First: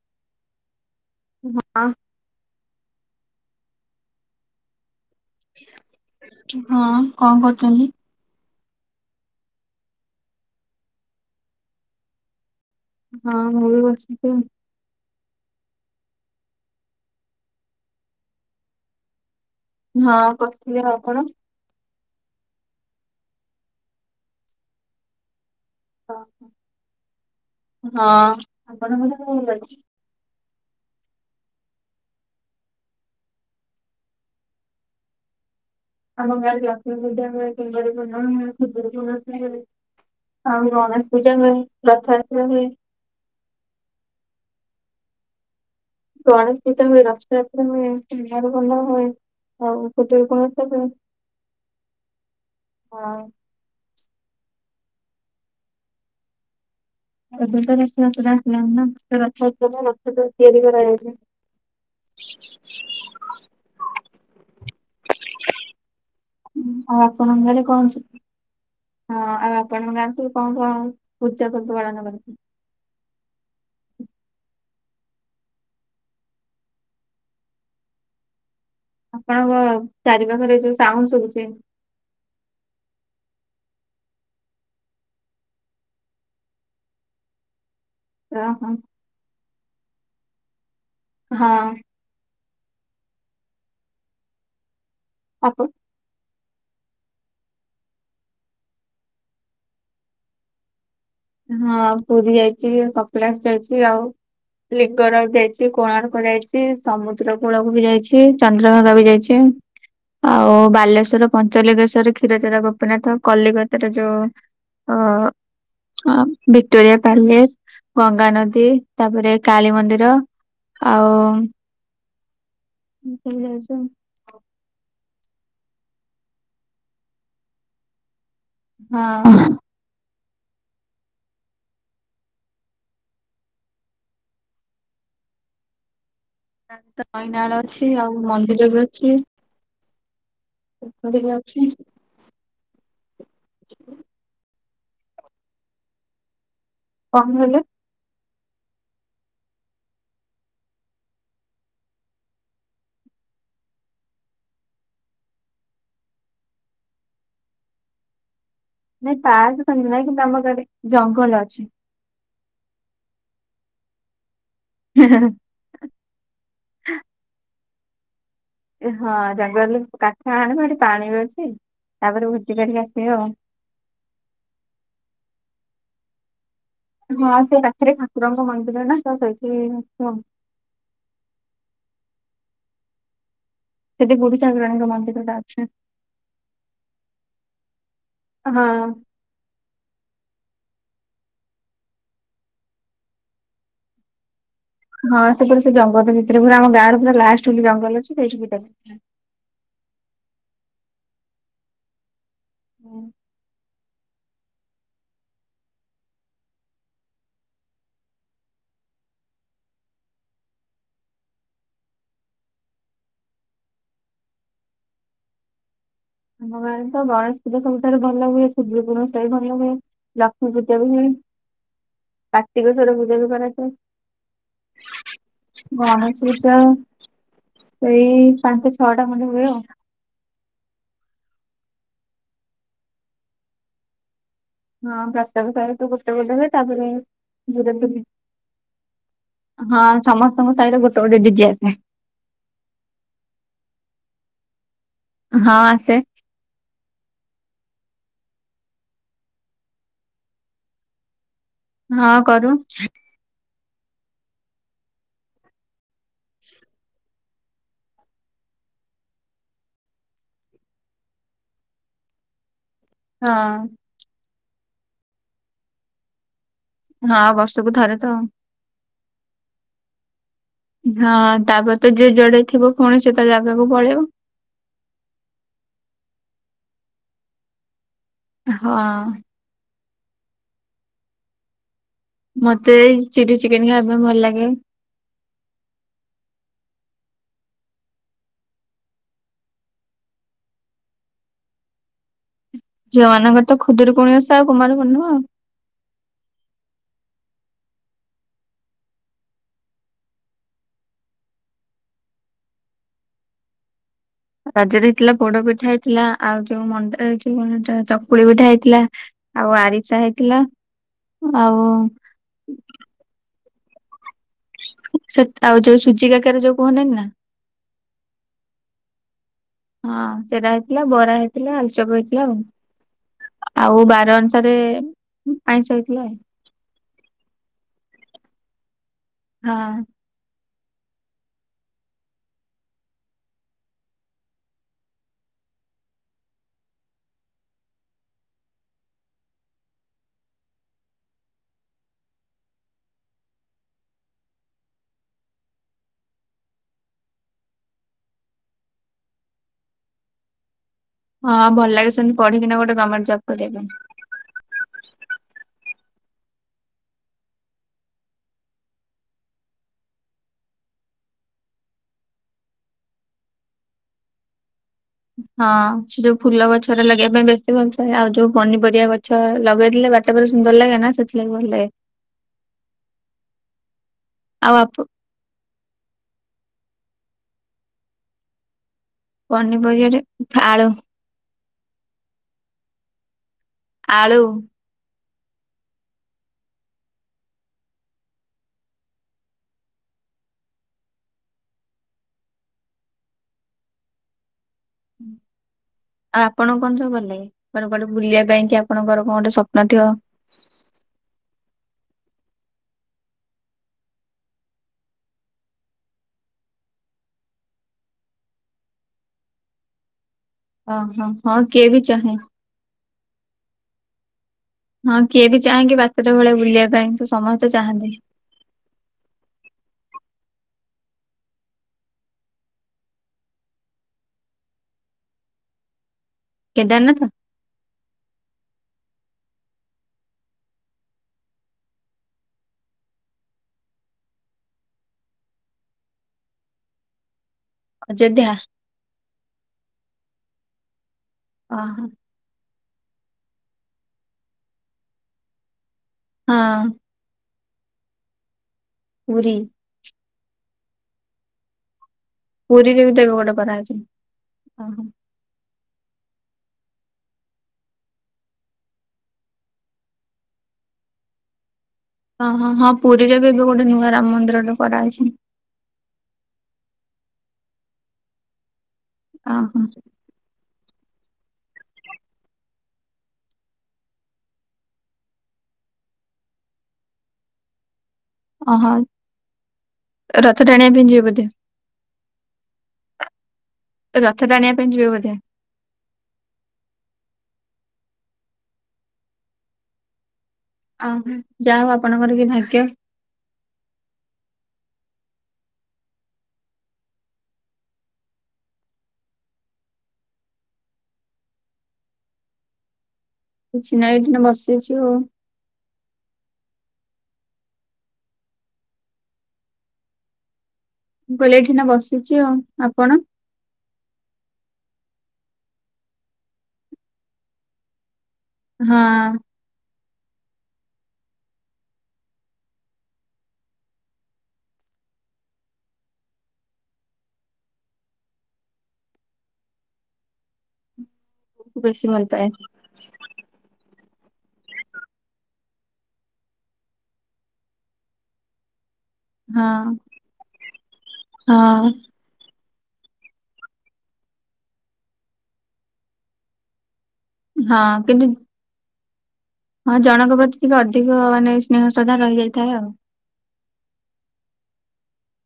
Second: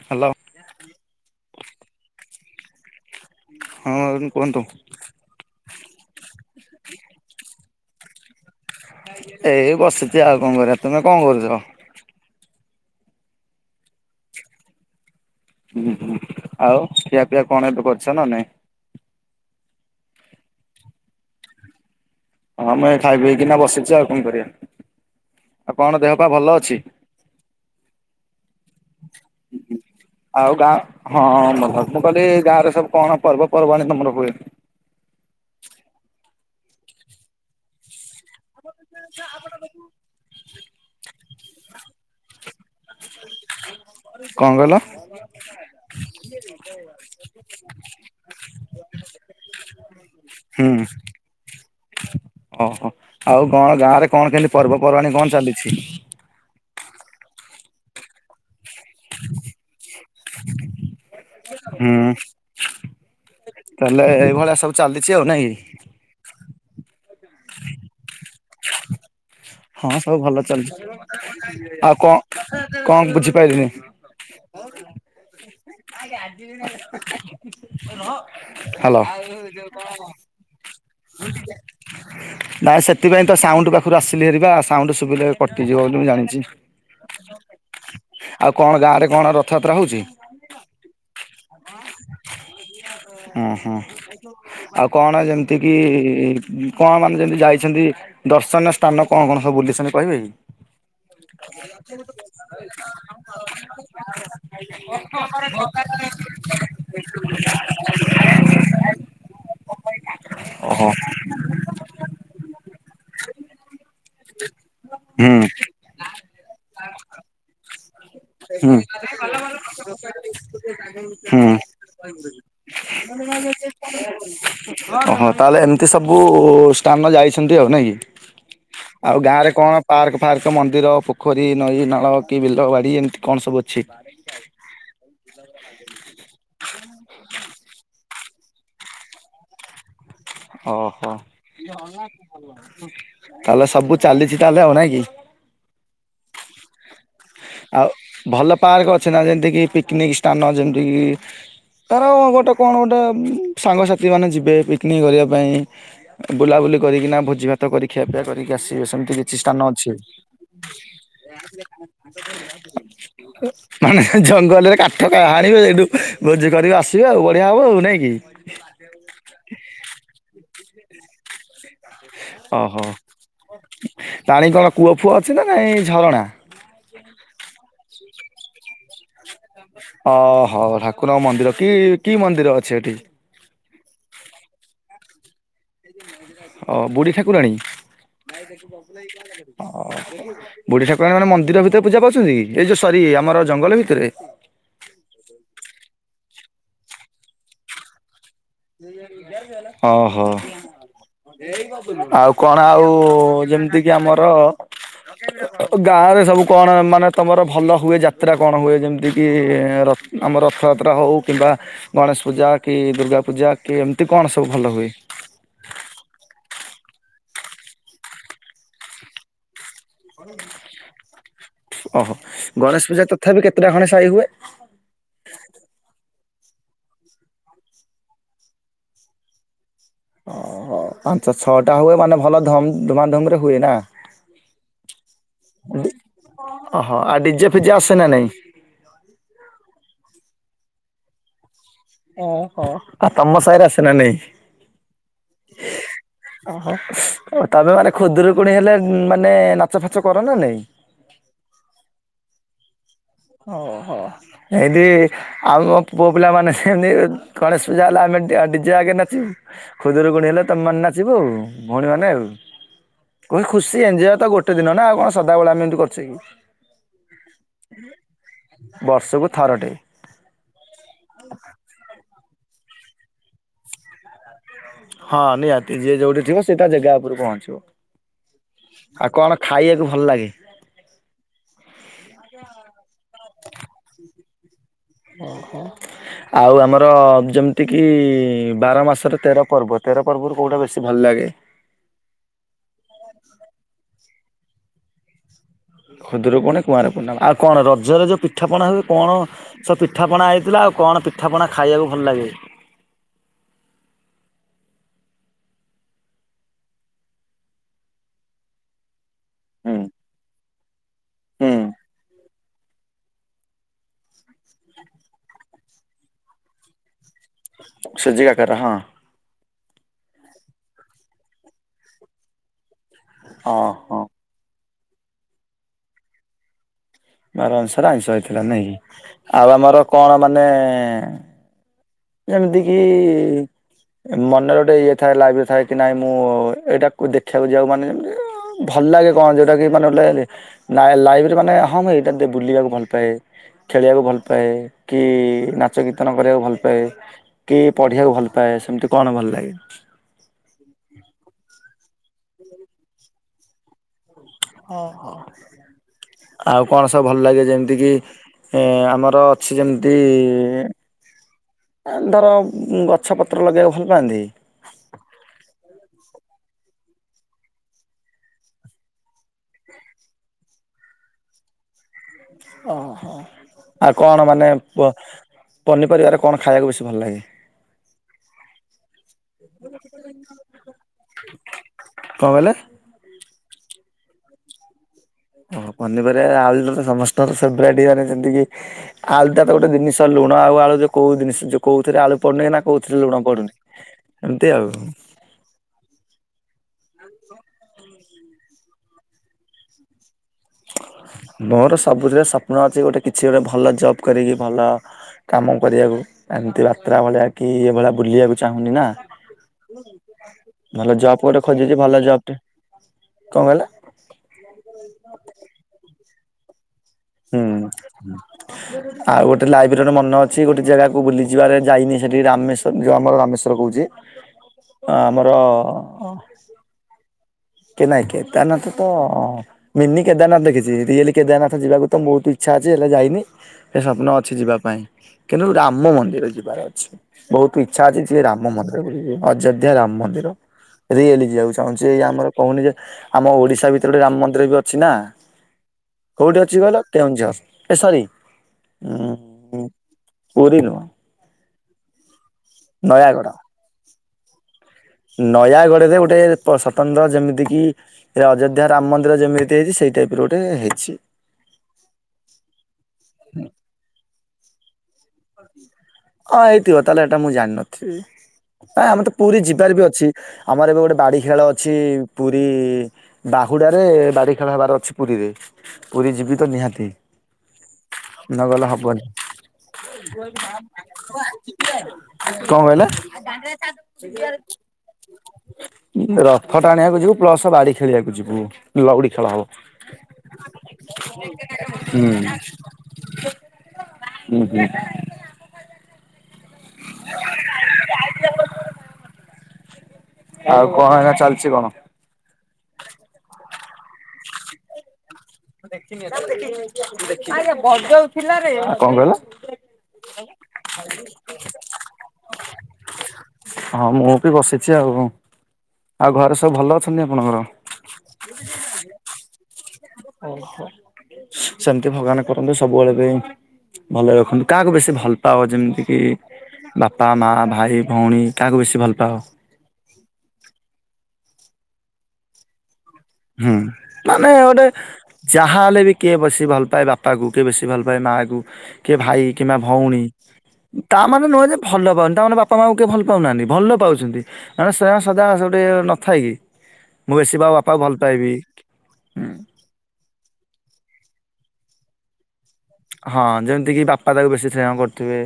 Hello. ହଁ ହଁ ଆହୁରି କୁହନ୍ତୁ। ହଁ କଣ କରୁଛନ୍ତି? ଏଇ ବସିଛି ଆଉ କଣ କରିବା ତୁମେ କଣ କରୁଛ? ହଁ ମୁଁ ବି ବସିଛି। ହୁଁ ହୁଁ ଆଉ ଖିଆ ପିଆ କଣ ଏବେ କରିଛ ନା ନାଇଁ? ହଁ କରଥିଲି ଆଉ ଆପଣ? ହଁ ମୁଁ ଏ ଖାଇ ପିଇକିନା ବସିଛି ଆଉ କଣ କରିବା? ଆଉ କଣ ଦେହ ପା ଭଲ ଅଛି? ହଁ। ଆପଣଙ୍କର ଆଉ ଗାଁ ହଁ ମୁଁ କହିଲି ଗାଁ ରେ ସବୁ କଣ ପର୍ବପର୍ବାଣି ତମର ହୁଏ? [inaudible] ଆମ ଗାଁ ରେ ଲକ୍ଷ୍ମୀ ପୂଜା ହୁଏ କୁଣ୍ଡ ରେ। [unintelligible] ପୂଜା ହୁଏ ରଥଯାତ୍ରା ହୁଏ। କଣ କହିଲ? ଗଣେଶ ପୂଜା ହୁଏ, ରଥଯାତ୍ରା ହୁଏ, କୁମାର ପୁର୍ଣିମା ହୁଏ ଆଉ ଖୁଦୁରୁକୁଣୀ ହୁଁ ଓଷା ହୁଏ। ଓହୋ ଆଉ କଣ ଗାଁ ରେ କଣ କେମିତି ପର୍ବପର୍ବାଣୀ କଣ ଚାଲିଛି? ଏବେ ତ ରଥଯାତ୍ରା। [unintelligible] ତିଆରି ହୁଁ କରାଯାଇଥାଏ। ତାହେଲେ ଏଇଭଳିଆ ସବୁ ଚାଲିଛି ଆଉ ନାଇଁ। ଆଉ ଆପଣଙ୍କ ଘରେ କଣ ଅଛି? ହଁ ସବୁ ଭଲ ଚାଲିଛି, ପୂଜା ପର୍ବ ଆଉ ପାଳନ କରା କଣ କଣ ବୁଝି ପାଇଲିନି? ଆଜି [unintelligible] ରହ। ଆପଣଙ୍କ ଚାରିପଖରେ ଯୋଉ ସାଉଣ୍ଡ ସଭୁଛି। ନାଇଁ ସେଥିପାଇଁ ତ ସାଉଣ୍ଡ ପାଖରୁ ଆସିଲି ହେରିବା ସାଉଣ୍ଡ ସବୁ କଟିଯିବ ବୋଲି ମୁଁ ଜାଣିଛି। ଆଉ ଓହୋ କଣ ଗାଁରେ କଣ ରଥଯାତ୍ରା ହଉଛି? ହଁ ହଁ ହଁ ଆଉ କଣ ଯେମିତି ଅପ କିି? କଣ ମାନେ ଯେମିତି ଯାଇଛନ୍ତି ଦର୍ଶନୀୟ ସ୍ଥାନ କଣ କଣ ସବୁ ବୁଲିଛନ୍ତି କହିବେ କି? ହଁ ପୁରୀ ଯାଇଛି କପିଳାସ ଯାଇଛି ଆଉ ଲିଙ୍ଗରାଜ ଯାଇଛି [unintelligible] କୋଣାର୍କ ଯାଇଛି, ସମୁଦ୍ର କୂଳକୁ ବି ଯାଇଛି, ଚନ୍ଦ୍ରଭାଗା ବି ଯାଇଛି। ଆଉ ଓହୋ ବାଲେଶ୍ଵର ପଞ୍ଚଲିଙ୍ଗେଶ୍ଵର, କ୍ଷୀରଚରା ଗୋପୀନାଥ କଲିକତାରେ ଯୋଉ ହୁଁ। ଆଉ ଭିକଟୋରିଆ ପ୍ୟଲେସ୍। ଗଙ୍ଗା ନଦୀ ହୁଁ। ତାପରେ କାଳୀ ମନ୍ଦିର ଆଉ ହୁଁ ସବୁ ଯାଇଛି। [unintelligible] ଓହୋ ତାହେଲେ ଏମିତି ସବୁ ସ୍ଥାନ ଯାଇଛନ୍ତି ଆଉ ନାଇଁ କି? ଆଉ ଗାଁ ରେ ହଁ କଣ ପାର୍କ ଫାର୍କ, ମନ୍ଦିର, ପୋଖରୀ, ନଈ ନାଳ କି ବିଲ ବାଡି। ଏଇ ଏମତି କଣ ସବୁ ଅଛି? ଗାଁ ରେ ତ ନଇନାଳ ଅଛି ଆଉ ମନ୍ଦିର ବି ଅଛି। ଓହୋ ପୋଖରୀ ବି ଅଛି ତାହେଲେ ସବୁ ଚାଲିଛି ତାହେଲେ ନାଇ? [unintelligible] କଣ କହିଲେ? ଭଲ ପାର୍କ ଅଛି ନା ଯେମତିକି ପିକନିକ୍ ସ୍ଥାନ ଯେମିତି କିି ତାର ଗୋଟେ କଣ ଗୋଟେ ସାଙ୍ଗସାଥି ମାନେ ଯିବେ ପିକନିକ କରିବା ପାଇଁ ବୁଲାବୁଲି କରିକି ନା ଭୋଜି ଭାତ କରି ଖିଆ ପିଆ କରିକି ଆସିବେ ସେମିତି ନାଇଁ କିଛି ସ୍ଥାନ ପାର୍କ ସେମିତି ଅଛି? ନାହିଁ କିନ୍ତୁ ଆମ ଗାଁରେ ଜଙ୍ଗଲ ଅଛି। ମାନେ ଜ ଗଲେ କାଠ ହାଣିବେ ସେଇଠୁ ଭୋଜି କରିକି ଆସିବେ ଆଉ ବଢିଆ ହବ ଆଉ ନାଇଁ କି? ହଁ ଜଙ୍ଗଲରେ କାଠ ଆଣିବା ଏଠି ପାଣି ବି ଅଛି। ତାପରେ ଭୋଜି କରିକି ଓହୋ ଆସିବେ ଆଉ। ପାଣି କଣ କୂଅ ଫୁଅ ଅଛି ନା ନାଇଁ ଝରଣା? ହଁ ସେ ରାତିରେ ଠାକୁରଙ୍କ ମନ୍ଦିର ନା ତା ସହିତ। ଓହୋ ଠାକୁରଙ୍କ ମନ୍ଦିର କି କି ମନ୍ଦିର ଅଛି ଏଠି? ସେଠି ବୁଢୀ ଠାକୁରାଣୀ ଙ୍କ ମନ୍ଦିର ଟା ଅଛି। ହ ବୁଢ଼ୀ ଠାକୁରାଣି ଓ। ହଁ ବୁଢୀ ଠାକୁରାଣୀ ମାନେ ମନ୍ଦିର ଭିତରେ ପୂଜା ପାଉଛନ୍ତି ଏଇ ଯୋଉ ସରି ଆମର ଜଙ୍ଗଲ ଭିତରେ? ହଁ ସେ ପୁରା ସେ ଜଙ୍ଗଲ ଭିତରେ ପୁରା ଆମ ଗାଁ ର ପୁରା ଲାଷ୍ଟ କୁ ଜଙ୍ଗଲ ସେଇଠି ପୂଜା କରିଥିଲେ। ଓହୋ। ଆଉ କଣ ଆଉ ହୁଁ ଯେମିତିକି ଆମର [inaudible] ଗାଁରେ ସବୁ କଣ ମାନେ ତମର ଭଲ ହୁଏ ଯାତ୍ରା କଣ ହୁଏ ଯେମିତି କିି ର ଆମର ରଥଯାତ୍ରା ହେଉ କିମ୍ବା ଗଣେଶ ପୂଜା କି ଦୁର୍ଗା ପୂଜା କି ଏମିତି କଣ ସବୁ ଭଲ ହୁଏ? ଆମ ଗାଁରେ ତ ଗଣେଶ ପୂଜା ସବୁଠାରୁ ଭଲ ହୁଏ। ଖୁଦୁରୁକୁଣି ଓଷା ବି ଭଲ ହୁଏ। ଲକ୍ଷ୍ମୀ ପୂଜା ବି ହୁଏ। ଓହୋ। ଗଣେଶ କାର୍ତ୍ତିକେଶ୍ଵର ପୂଜା ବି ତଥାପି କରାଯାଏ। କେତେଟା ଖଣ୍ଡେ ସାହି ହୁଏ? ଗଣେଶ ପୂଜା ସେଇ ପାଞ୍ଚ ଛଅଟା ଖଣ୍ଡେ ହୁଏ ଆଉ। ଓହୋ। ପାଞ୍ଚ ଛଅଟା ହୁଏ ମାନେ ଭଲ ଧମ୍ ଧୁମାଧୁମ ରେ ହୁଏ ନା। [unintelligible] ତାପରେ। [unintelligible] ଓହୋ ଆଉ ଡିଜେ ଫିଜେ ଆସେ ନା ନାଇଁ? ହଁ ସମସ୍ତଙ୍କ ସାହିରୁ ଗୋଟେ ଗୋଟେ ଡିଜେ ଆସେ। ଓହୋ। ଆଉ ତମ ସାହିରେ ଆସେ ନା ନାଇଁ? ହଁ ଆସେ ଓହୋ ଓ ତମେ ମାନେ ଖୁଦୁରୁକୁଣି ହେଲେ ମାନେ ନାଚ ଫାଚ କର ନା ନାଇଁ? ହଁ କରୁ। ଓହୋ। ଏଇଠି ଆଉ ଆମ ପୁଅ ପିଲାମାନେ ସେମିତି ଗଣେଶ ପୂଜା ହେଲେ ଆମେ ଡ୍ୟା ଡିଜେ ଆଗେ ନାଚିବୁ। ଖୁଦୁରୁକୁଣୀ ହେଲେ ତମେ ମାନେ ନାଚିବ ଆଉ, ଭଉଣୀ ମାନେ ଆଉ। ହଁ ଗୋଟେ ଖୁସି ଏଞ୍ଜୟ ତ ଗୋଟେ ଦିନ ନା ଆଉ ସଦାବେଳେେ ଏମିତି କରୁଚେ କି। ହଁ ବର୍ଷକୁ ଥରେ ତ। ବର୍ଷକୁ ଥରଟେ। ହଁ ତାପରେ ତ ଯେ ଯୁଆଡେ ଥିବ ଫୁଣି ସେ ତା ଜାଗାକୁ ପଳେଇବ। ହଁ ନିହାତି ଯିଏ ଯୋଉଠି ଥିବ ସେ ତା ଜେଗା ଉପରୁ ହଁ ପହଞ୍ଚିବ। ଆଉ କଣ ଖାଇବାକୁ ଭଲ ଲାଗେ? ମତେ ଚିଲି ଚିକେନ ଖାଇବା ପାଇଁ ଭଲ ଲାଗେ। ଓ ହୋ। ଆଉ ଆମର ଯେମିତି କିି ବାର ମାସରେ ତେର ପର୍ବ ଥା ତେର ପର୍ବରୁ କୋଉଟା ବେଶୀ ଭଲ ଲାଗେ? [inaudible] ଝିଅ ମାନଙ୍କର ତ ଖୁଦୁରୁକୁଣୀ ଓଷା ଆଉ କୁମାର ପୁର୍ଣିମା ଆଉ। ଖୁଦୁରୁକୁଣି, କୁଆଁର ପୁର୍ଣିମା ଆଉ କଣ ରଜରେ ଯୋଉ ପିଠାପଣା ହୁଏ କଣ ସେ ପିଠାପଣା ହେଇଥିଲା ଆଉ କଣ ପିଠାପଣା ଖାଇବାକୁ ଭଲ ଲାଗେ? [inaudible] ରଜରେ ହେଇଥିଲା ପୋଡ ପିଠା ହେଇଥିଲା ଆଉ ଯୋଉ ମଣ୍ଡା କଣ ଯଉ ଏଇଟା ଚକୁଳି ପିଠା ହେଇଥିଲା। ଆଉ ହୁଁ ଆରିସା ହେଇଥିଲା। ହୁଁ ଆଉ ସେ ଆଉ ଯୋଉ ସୁଜି କାକାର ଯୋଉ କୁହନ୍ତି ନି ନା ସୁଜି କାକରା ହଁ। ହଁ। ସେରା ହେଇଥିଲା ବରା ହେଇଥିଲା ଆଳୁ ଚପ ହେଇଥିଲା ଆଉ। ହଁ ଆଉ ହଁ ବାର ଅନୁସାରେ ଆଇଁଷ ହେଇଥିଲା। ବାର ଅନୁସାରେ ଆଇଁଷ ହେଇଥିଲା ନାଇଁ। ଆଉ ହଁ। ଆମର କଣ ମାନେ ଯେମିତି କିି ମନରେ ଗୋଟେ ଇଏ ଥାଏ ଲାଗୁ ଥାଏ କି ନାଇଁ ମୁଁ ଏଇଟାକୁ ଦେଖିବାକୁ ଯିବାକୁ ମାନେ ଭ ଭଲ ଲାଗେ କଣ ଯଉଟା କି ମାନେ ଗୋଟେ ଲାଇଫ ରେ ମାନେ ହଁ ମୁଁ ଏଇଟାକୁ ବୁଲିବାକୁ ଭଲ ପାଏ। ଖେଳିବାକୁ ଭଲ ପାଏ କି ନାଚ କୀର୍ତ୍ତନ କରିବାକୁ ଭଲ ପାଏ। କି ପଢିବାକୁ ଭଲ ପାଏ। ସେମିତି କଣ ଭଲ ଲାଗେ? ହଁ ଭଲ ଲାଗେ ସେମିତି ପଢିକିନା ଗୋଟେ ଗମେଣ୍ଟ ଜବ୍ କରିବା ପାଇଁ। ଓ ହୋ। ଆଉ କଣ ସବୁ ଭଲ ଲାଗେ ଯେମିତି କିି ଏ ଆମର ଅଛି ଯେମିତି ଧର ଗଛ ପତ୍ର ଲଗେଇବାକୁ ଭଲ ପାଆନ୍ତି? ପାଇଁ ହଁ ସେ ଯୋଉ ଫୁଲ ଗଛରେ ଲଗେଇବା ପାଇଁ ବେଶୀ ଭଲ ପାଏ ଆଉ ଯୋଉ ପନିପରିବା ଗଛ ଲଗେଇଦେଲେ ବାରିଟା ପୂରା ସୁନ୍ଦର ଲାଗେ ନା ସେଥିଲାଗି ଭଲ ଲାଗେ। ଓହୋ ଆଉ କଣ ମାନେ ଆଉ ଆପ ପନିପରିବାରେ କଣ ଖାଇବାକୁ ଭଲ ଲାଗେ? ପନିପରିବାରେ ଆଳୁ। କଣ କହିଲେ? ଆଳୁ। ଓ ପନିପରିବା ଆଉ ସମସ୍ତଙ୍କ ଫୋବରାଇଟ ଯେମତି କି ଆଳୁ ଟା ତ ଗୋଟେ ଜିନିଷ। ଲୁଣ ଆଉ ଆଳୁରେ କୋଉ ଜିନିଷ କୋଉଥିରେ ଆଳୁ ପଡୁନି ନା କୋଉଥିରେ ଲୁଣ ପଡୁନି ଏମିତି ଆଉ। ହୁଁ। ଆଉ ଆପଣକୁ କଣ ସବୁ ଭଲ ଲାଗେ ମାନେ କୁଆଡେ ବୁଲିବା ପାଇଁ କି ଆପଣଙ୍କର କଣ ଗୋଟେ ସ୍ୱପ୍ନ ଥିବ। ମୋର ସବୁଥିରେ ସ୍ୱପ୍ନ ଅଛି ଗୋଟେ କିଛି ଗୋଟେ ଭଲ ଜବ କରିକି ଭଲ କାମ କରିବାକୁ। ଏମତି ବାତ୍ରା ଭଳିଆ କି ଏ ଭଳିଆ ବୁଲିବାକୁ ଚାହୁଁନି ନା। ହଁ ଭଲ ହଁ ଜବ୍ ହଁ ଗୋଟେ କିଏ ବି ଖୋଜଛି ଭଲ ଚାହେଁ ଜବ ଟେ କଣ କହିଲା? ହଁ କିଏ ବି ଚାହେଁକି ବାତ୍ରା ଭଳିଆ ବୁଲିବା ପାଇଁ। ତ ସମସ୍ତେ ହୁଁ ଚାହାନ୍ତି ଆଉ ଗୋଟେ ଲାଇବ୍ରେରୀର ମନ ଅ କିଛି ଗୋଟେ ଜାଗାକୁ ବୁଲିଯିବାରେ ଯାଇନି ସେଠି ରାମେଶଵର ଯୋଉ ଆମର ରାମେଶ୍ଵର କହୁଚି। ହଁ ଆମର କେଦାର ନାଥା? କେ ନାଇଁ କେଦାରନାଥ ତ ମିନି କେଦାରନାଥ ଦେଖିଚି ରିଏଲ୍ କେଦାରନାଥ ଯିବାକୁ ତ ବହୁତ ଇଛା। ଆଯି ହେଲେ ଯାଇନି ହେଲେ ଏ ସ୍ବପ୍ନ ଅଛି ଯିବା ପାଇଁ କିନ୍ତୁ ରାମ ମନ୍ଦିର ଯିବାର ଅଛି। ବହୁତ ଇଛା ଅଛି ସିଏ ଅଯୋଧ୍ୟା ରାମ ମନ୍ଦିର ବୁଲିଯିବି ଅଯୋଧ୍ୟା ରାମ ମନ୍ଦିର। ରିଏଲି ଯିବାକୁ ଅହ ଚାହୁଁଛି ଏଇ ଆମର କହୁନି ଆମ ଓଡିଶା ଭିତରେ ଗୋଟେ ରାମ ମନ୍ଦିର ବି ଅଛି ନା କୋଉଠି ଅଛି ହଁ କହିଲ କେଉଁଝର। ଏ ସରି ପୁରୀ। ଉଁ ପୁରୀ ନୁହଁ। ପୁରୀରେ ବି ଦେଙ୍ଗଡ କରାହେଇଚି ଅହଁ। ନୟାଗଡରେ ଗୋଟେ ସତନ୍ତ୍ର ଯେମିତି କିି ଅଯୋଧ୍ୟା ରାମ ମନ୍ଦିର ଯେମିତି ହେଇଚି ସେଇ ଏଇ ଟାଇପ୍ ର ଗୋଟେ ହେଇଛି। ହ ହଁ ହଁ ପୁରୀରେ ବି ଏବେ ଗୋଟେ ନୂଆ ରାମ ମନ୍ଦିର ଟେ କରାହେଇଚି। ହଁ ହେଇଥିବ ତାହଲେ ଏଟା ମୁଁ ଜାଣିନଥିବି। ନାଇଁ ଆମେ ତ ପୁରୀ ଓହୋ ଯିବାର ବି ଅଛି ଆମର ଏବେ ଗୋଟେ ବାଡ଼ି ଖେଳ ଅଛି ପୁରୀ ବାହୁଡ଼ା ରେ ବାଡ଼ି ଖେଳ ହେବାର ଅଛି ପୁରୀରେ। ପୁରୀ ଜୀବିତ ନିହାତି। [inaudible] ନ ଗଲେ ଓହୋ ହବନି। ରଥ ଟାଣିବା ପାଇଁ ଯିବେ ବୋଧେ କଣ କଇଲେ? ରଥ ଟାଣିବା ପାଇଁ ଯିବେ ବୋଧେ। ରଥ ଟା ଟାଣିବାକୁ ଯିବୁ ପ୍ଲସ ବାଡ଼ି ଖେଳିବାକୁ ଯିବୁ ଲଉଡ଼ି ଖେଳ ହବ। ଓହୋ ଯାହା ହଉ ଆପଣଙ୍କର ହୁଁ କି ଭାଗ୍ୟ ହୁଁ ହୁଁ। ଆଉ କଣ ଏଇନା ଚାଲିଚି କଣ? କିଛି ନାଇଁ ଏଖିଣା ବସିଚୁ ଆଉ। [inaudible] କଣ କହିଲ? [inaudible] ଚିଅ ଆପଣ? ହଁ ମୁଁ ବି ବସିଛି ଆଉ। ଆଉ ଘରେ ସବୁ ଭଲ ଅଛନ୍ତି ଆପଣଙ୍କର? ହଁ। [inaudible] ସେମିତି ଭଗବାନ କରନ୍ତୁ ସବୁବେଳେ ପାଇଁ ଭଲରେ ରଖନ୍ତୁ। କାହାକୁ ବେଶୀ ଭଲ ପାଅ ଯେମିତି କି? ବାପା, ମା, ଭାଇ, ଭଉଣୀ କାହାକୁ ବେଶୀ ଭଲ ପାଅ? [inaudible] ବେଶୀ ଭଲ ପାଏ। ହୁଁ ମାନେ ଗୋଟେ ଯାହା ହେଲେ ବି, କିଏ ବେଶି ଭଲ ପାଏ ବାପାକୁ, କିଏ ବେଶି ଭଲ ପାଏ ମା କୁ କିଏ ଭାଇ, କିମ୍ବା ହଁ ଭଉଣୀ ତା ମାନେ ନୁହେଁ ଯେ ହଁ ଭଲ ପାଅନି। ତା ମାନେ ବାପା ବାପା ମାଙ୍କୁ କିଏ ଭଲ ପାଉନାହାନ୍ତି, ଭଲ ପାଉଛନ୍ତି। ମାନେ ସ୍ନେହ ଶ୍ରଦ୍ଧା ସବୁଠି ନଥାଏ କିି। ମୁଁ ବେଶୀ ମୋ ବାପାକୁ ହଁ ଭଲ କିନ୍ତୁ ପାଇବି ହୁଁ। ହଁ ଜଣଙ୍କ ପ୍ରତି ଟିକେ ଅଧିକ, ମାନେ ସ୍ନେହ ଶ୍ରଦ୍ଧା ରହିଯାଇଥାଏ ଆଉ। ହଁ ଯେମିତିକି ବାପା ଯାହାକୁ ବେଶୀ ସ୍ନେହ କରୁଥିବେ।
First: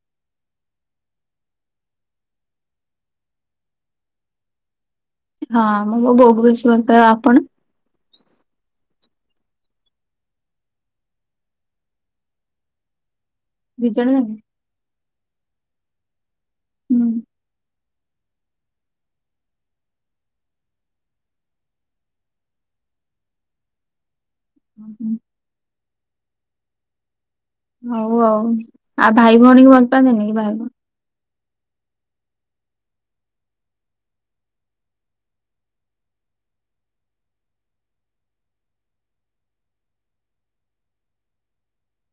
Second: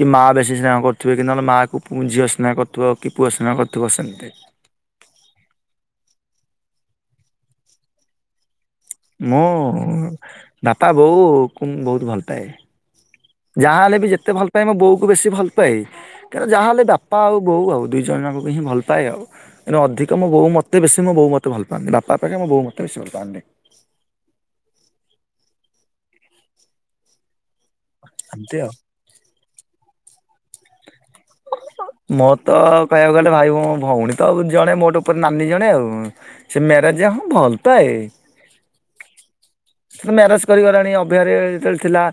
କି ମାଆ ବେଶୀ ସ୍ନେହ କରୁଥିବେ, କି ନହେଲେ ମାକୁୁ ପୁ ଝିଅ ସ୍ନେହ କରୁଥିବ କି ପୁଅ ସ୍ନେହ କରୁଥିବ ସେମିତି। ହଁ- ମୁଁ ବୋଉକୁ ବେଶୀ ଭଲ ପାଏ। ଆଉ ଆପଣ? ମୁଁ ବାପା ବୋଉକୁ ବହୁତୁ ଭଲ ପାଏ। ଯାହା ଦି ହେଲେ ଜଣ ବି, ଯାକ? ଯେତେ ଭଲ ପାଏ ମୋ ବୋଉକୁ ବେଶୀ ଭଲ ପାଏ। କାରଣ ଯାହା ହେଲେ, ବାପା ଆଉ ବୋଉ ଆଉ ଦୁଇ ଜଣ ଜାଙ୍କୁ ହିଁ ଭଲ ପାଏ ଆଉ। ଅଧିକ ମୋ ବୋଉ ମତେ ବେଶୀ ମୋ ବୋଉ ମତେ ଭଲ ପାଆନ୍ତି। ବାପା ଅପେକ୍ଷା, ମୋ ବୋଉ ମତେ ବେଶୀ ଭଲ ପାଆନ୍ତି। ହୁଁ - ହୁଁ। ହଉ ଆଉ, ଆଉ ଭାଇ ଭଉଣୀକୁ ଭଲ ପାଆନ୍ତିନି କି? ଭାଇ ଭଉଣୀ ମୋର ତ କହିବାକୁ ଗଲେ, ଭାଇ ଭଉଣୀ ତ ଜଣେ ମୋଟେ ଉପରେ ନାନୀ ଜଣେ ଆଉ। ସେ ମ୍ୟାରେଜ ଯେ ହଁ ଭଲ ପାଏ। ମ୍ୟାରେଜ କରିଗଲାଣି, ଅଭିଆରି ଯେତେବେଳେ ଥିଲା।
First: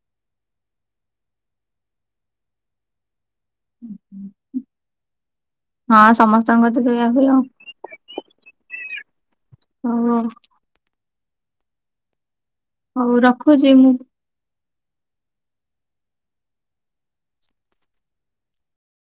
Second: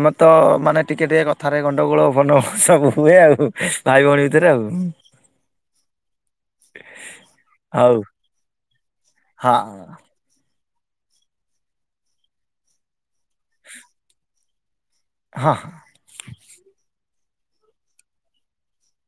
ଆମର ତ ମାନେ ଟିକେ ଟିକେ କଥାରେ ଗଣ୍ଡ ଗୋ ଳ ଫଣ୍ଡ ଗୋଳ ସବୁ ହୁଏ ଆଉ, ଭାଇ ଭଉଣୀ ଭିତରେ ଆଉ। ହଁ ସମସ୍ତଙ୍କର ତ ଏଇଆ ହୁଏ ଆଉ। ହଉ ଆଉ। ହଉ ରଖୁଛି ମୁଁ। ହଁ।